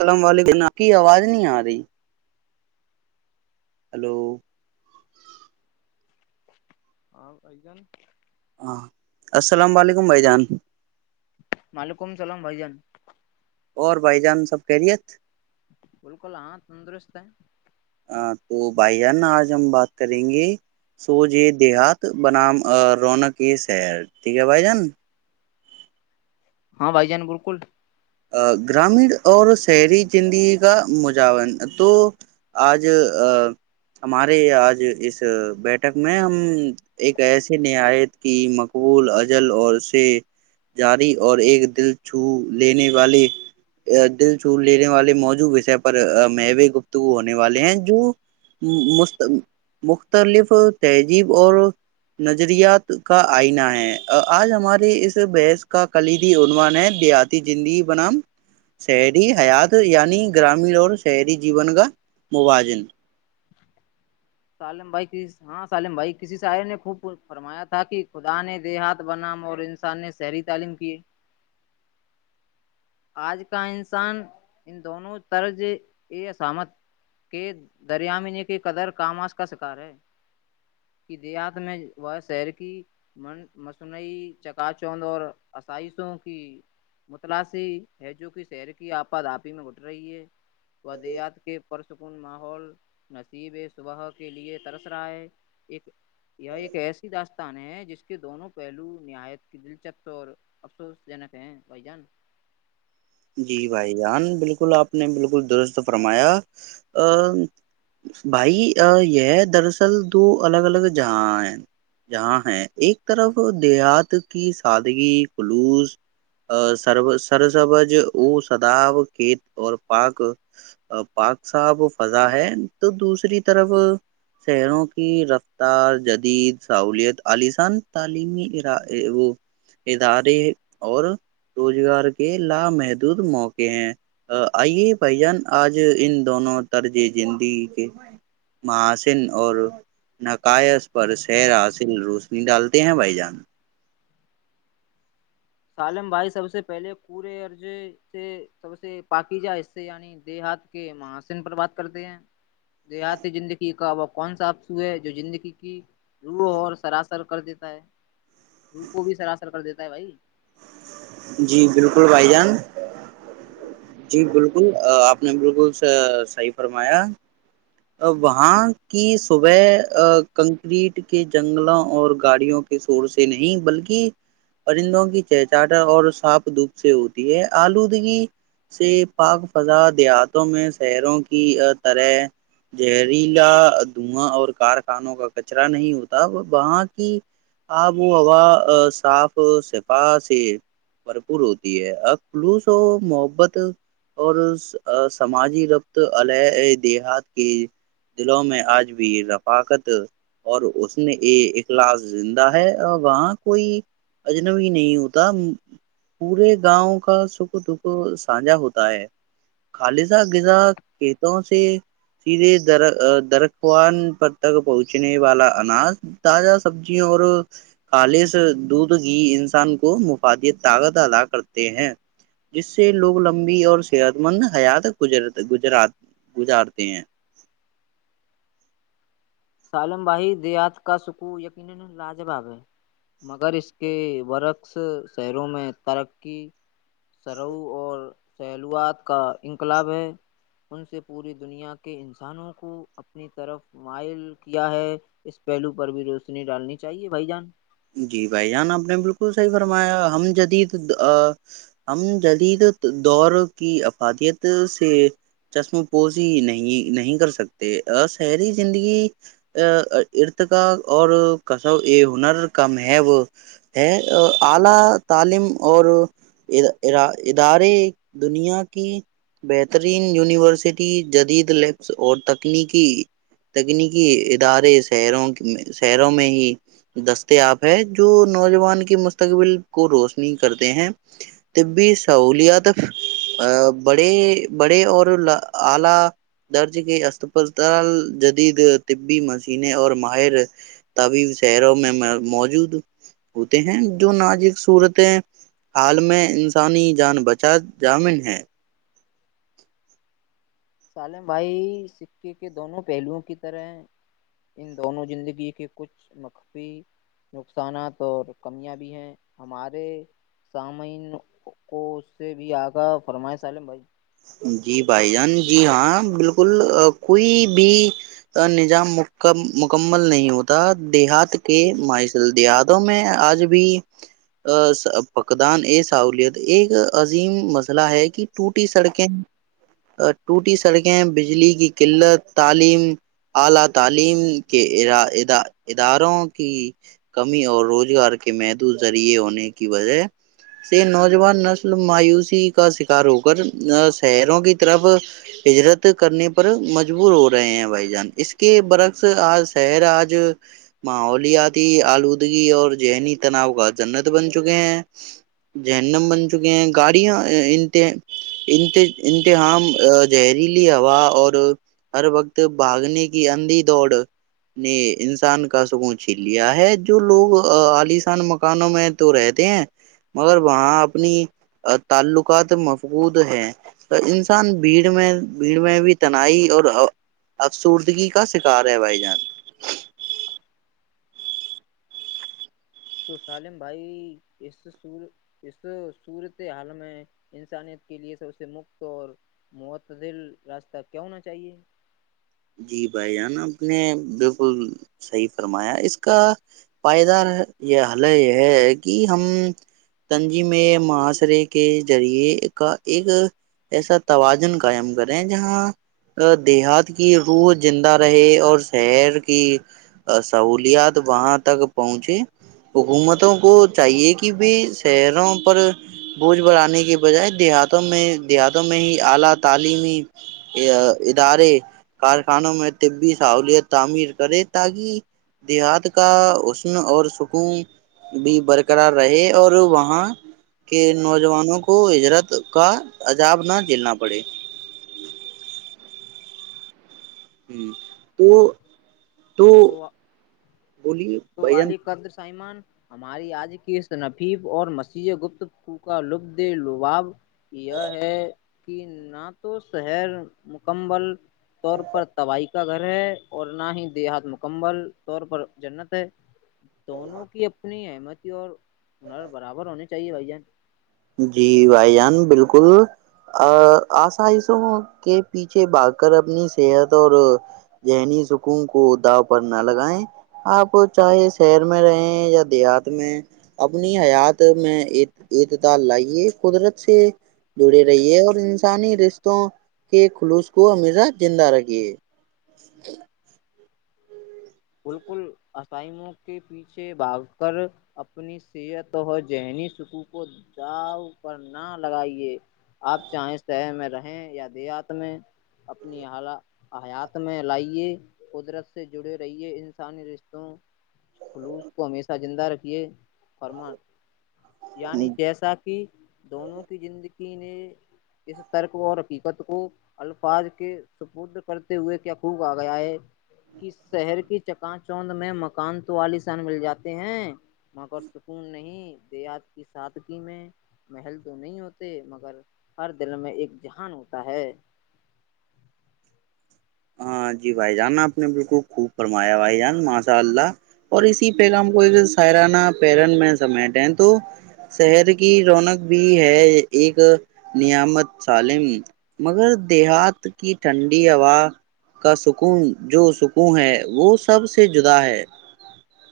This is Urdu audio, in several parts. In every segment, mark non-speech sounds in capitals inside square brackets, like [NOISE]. السلام عل کی آواز نہیں آ رہی ہلو ہاں آئی جان ہاں السلام علیکم بھائی جان ملیکم سلام بھائی جان اور بھ جان سب کہ رت بالکل ہاں تندرست ہے تو بھائی آج ہم بات کریں گے سوج یہ دیہات بنام رونق یہ شہر ٹھیک ہے بھائی جان ہاں بھائی جان بالکل گرامین اور شہری زندگی کا مجان تو آج ہمارے آج اس بیٹک میں ہم ایک ایسے نہایت کی مقبول اجل اور سے جاری اور ایک دل چھو لینے والے دل چ لینے والے موجوع وشے پر مو گپتگو ہونے والے ہیں جو مختلف تہذیب اور نظریات کا آئینہ ہے آج ہمارے اس بحث کا کلیدی عنوان ہے د زندگی بنام شہری حیات یعنی گرامیین اور شہری جیون کا موازن سالم بھائی ک ہاں سالم بھائی کسی شاعر نے خو فرمایا تھا کہ خدا نے دیہات بنام اور انسان نے شہری تعلیم کیے آج کا انسان ان دونوں طرز ا اامت کے دریامین کی قدر کامش کا شکار ہے کہ دیہات میں وہ شر کی مصنوعی چکا چوند اور آسائشوں کی متلاث جو کہ شہر کی آپاد آپی میں اٹھ رہی ہے ودیات کے پرسکون ماحول نصیب صبح کے لیے ترس رہا ہے ایک یہ ایک ایسی داستان ہے جس کے دونوں پہلو نہایت کی دلچسپ اور افسوس جنک ہے بھائی جان جی بھائی جان بالکل آپ نے بالکل درست فرمایا بھائی یہ دراصل دو الگ الگ جہاں ہیں جہاں ہیں ایک طرف دیہات کی سادگی خلوص سر سرسبج وہ سدااب کھیت اور پاک پاک صاحب فضا ہے تو دوسری طرف شہروں کی رفتار جدید سہولیت عسان تعلیمی ادارے اور روزگار کے لامہد دھ موقع ہیں آئیے بھ جان آج ان دونوں طرز زندگ کے محاسن اور نقائش پر سیر حاصل روشنی ڈالتے ہیں بھ جان سالم بھائی سب سے پہلے پورے ارضے سے سب سے پاکیجا حصے یعنی دیہات کے مہاسن پر بات کرتے ہیں دیہات زندگی کابق کون سا اپسو ہے جو زندگی کی روح اور سراسر کر دیتا ہے روح کو بھی سراسر کر دیتا ہے بھائی جی بالکل بھائی جان جی بالکل آپ نے بالکل صحیح فرمایا وہاں کی صبح کنکریٹ کے جنگلوں اور گاڑیوں کے شور سے نہیں بلکہ پرندوں کی چہچاہٹا اور ساپ دھوپ سے ہوتی ہے آلودگی سے پاک فضا دیہاتوں میں شہروں کی طرح زہریلا دھواں اور کارخانوں کا کچرا نہیں ہوتا وہاں کی آب و ہوا صاف شفا سے بھرپور ہوتی ہےخلوص و محبت اور سماجی ربط ع دیہات دلوں میں آج بھی رفاقت اور اس نے یہ اخلاص زندہ ہے اور وہاں کوئی اجنبی نہیں ہوتا پورے گاؤں کا سکھ دکھ سانجا ہوتا ہے خالصہ غذا کتوں سے درخوان پر تک پہنچنے والا اناج تازہ سبزی اور خالص دودھ گ انسان کو مفادی طاقت ادا کرتے ہیں جس سے لوگ لمبی اور صحت مند حیات گر گزرا گزار ت ہیں سالم بھائی دیات کا سکون یقینا لاجواب ہے مگر اس کے ورق سحروں میں ترقی سرو اور سیلوات کا انقلاب ہے ان سے پوری دنیا کے انسانوں کو اپنی طرف مائل کیا ہے اس پہلو پر بھی روشنی ڈالنی چاہیے بھائی جان جی بھائی جان آپ نے بالکل صحیح فرمایا ہم جدید ہم جدید دور کی افادیت سے چشم پوزی نہیں نہیں کر سکتے شہری زندگی ارت کاا اور کس ا ہنر کم ہے وہ ہے اعلی تعلیم اور ادارے دنیا کی بہترین یونیورسٹی جدید لپس اور تکلیقی تگنی کی ادارے سحروں کی سحروں میں ہی یاب ہے جو نوجوان کے مستقبل کو روشنی کرتے ہیں طبی سہولیات بڑے بڑے اور اعلی درج کے اس جدید طبی مشنے اور ماہر طبیب شہروں میں موجود ہوتے ہیں جو نازک صورت حال میں انسانی جان بچا جامن ہے سالم بھائی سکے کے دونوں پہلوؤوں کی طرح ہیں ان دونوں زندگی کے کچھ مخفی نقصانات اور کمیاں بھی ہیں ہمارے سامعین کو اس سے بھی آگاہ فرمائے سالم بھائی جی بھائی جان جی ہاں بالکل کوئی بھی نظام مکمل نہیں ہوتا دیہات کے مل دیہاتوں میں آج بھی پکدان ا سہولت ایک عظیم مسئلہ ہے کہ ٹوٹی سڑک ٹوٹی سڑ گئے ہیں بجلی کی قلت تعلیم اعلی تعلیم کے اداروں کی کمی اور رولی اور کے محدود ذریعے ہونے کی وجہ سے نوجوان نسل مایوسی کا شکار ہو کر شہروں کی طرف ہجرت کرنے پر مجبور ہو رہے ہیں بھائی جان اس کے برعکس آج شہر آج ماحولیاتی آلودگی اور ذہنی تناؤ کا جنت بن چکے ہیں جہنم بن چکے ہیں گاڑیاں انت ان امتحان زہریلی ہوا اور ہر وقت بھاگنے کی اندھی دوڑ نے انسان کا سکون چھیل لیا ہے جو لوگ عالسان مکانوں میں تو رہتے ہیں مگر وہاں اپنی تعلقات بود ہے انسان بھیڑ میں بھیڑ میں بھی تنائی اور افسردگی کا شکار ہے بھائی جان تو سالم بھائی اس سور اس صورت حال میں انسانیت کے لیے سب سے مفت اور معتدل راستہ کیا ہونا چاہیے جی بھائی جانا آپ نے بالکل صحیح فرمایا اس کا پائدار یہ حل یہ ہے کہ ہم تنجیمے معحاشرے کے ذریعے کا ایک ایسا توازن قائم کریں جہاں دیہات یہ ہو زندہ رہے اور سیر کی سہولیات وہاں تک پہنچی حکومتوں کو چاہیے کہ بھی سیروں پر بوجھ بڑھانے کے بجائے دیہاتوں میں دیہاتوں میں ہی اعلی تعلیمی ادارے کارخانوں میں طبی سہولت تعمیر کرے تاکہ دیہات کا حسن اور سکون بھی برقرار رہے اور وہاں کے نوجوانوں کو ہجرت کا عجاب نہ جھیلنا پڑے ہوں تو تو بولیے تو بھائی جان علی قدر سائیمان ہماری آج کے ت نفیب اور مسیحی گپتو کا لبد لباب یہ ہے کہ نہ تو شہر مکمل طور پر توبائی کا گھر ہے اور نہ ہی دیہات مکمل طور پر جنت تو دونوں کی اپنی ہے سمتی اور برابر ہونی چاہیے بھائی جان جی بھائی جان بالکل آسائشوں کے پیچھے با کر اپنی صحت اور ذہنی سکون کو داو پر نہ لگائیں آپ چاہے شہر میں رہےیں یا دیہات میں اپنی حیات میں ال لائیے قدرت سے جڑے رہیے اور انسانی رشتوں کے خلوص کو ہمیشہ زندہ رکھیے بالکل آائموں کے پیچھے بھاگ کر اپنی صحت اور ذہنی سکو کو داؤ کر نہ لگائیے آپ چاہے شہر میں رہیں یا دیہات میں اپنی حیات میں لائیے قدرت سے جڑے رہیے انسانی رشتوں خلوص کو ہمیشہ زندہ رھیے فرمان یعنی جیسا کہ دونوں کی زندگی نے اس ترک اور حقیقت کو الفاظ کے سپد کرتے ہوئے کیاقوب آ گیا ہے کہ شہر کی چکا چوند میں مکان تو عالسان مل جاتے ہیں مگر سکون نہیں دیات کی سادگی میں محل تو نہیں ہوتے مگر ہر دل میں ایک جہان ہوتا ہے ہاں جی بھائی جان آپ نے بالکل خوب فرمایا بھائی جان ماشاء اللہ اور اسی پہل ہم کو سائرانہ پیرن میں سمیٹ ہیں تو شہر کی رونق بھی ہے ایک نعمت سالم مگر دیہات کی ٹھنڈی ہوا کا سکون جو سکون ہے وہ سب سے جدا ہے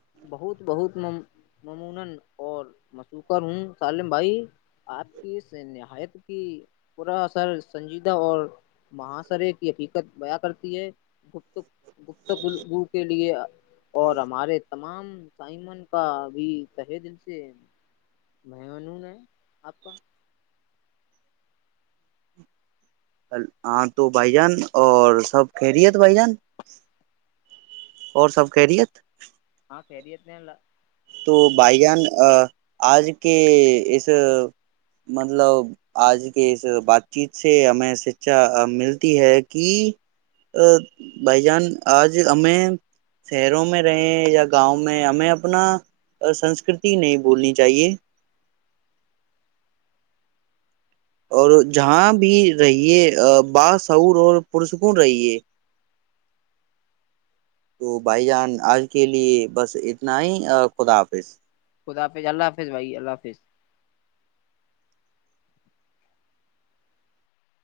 [INAUDIBLE] تمام تائمن کا ابھی تہے دن سے منون ہے آپ کا ہاں تو بھائی جان اور سب کہہ رہیت بھائی جان اور سب کہہ رہیت پیڑتنےلہ تو بھائی جان آج کے اس مطلب آج کے اس بات چیت سے ہمیں شکچھا ملتی ہے کہ بھائی جان آج ہمیں شہروں میں رہے یا گاؤں میں ہمیں اپنا سنسکرتی نہیں بھولنی چاہیے اور جہاں بھی رہیے باشعور اور پرسکوں رہیے تو بھائی جان آج کے لیے بس اتنا ہی خدا حافظ خدافظ اللہ حافظ بھائی اللہ حافظ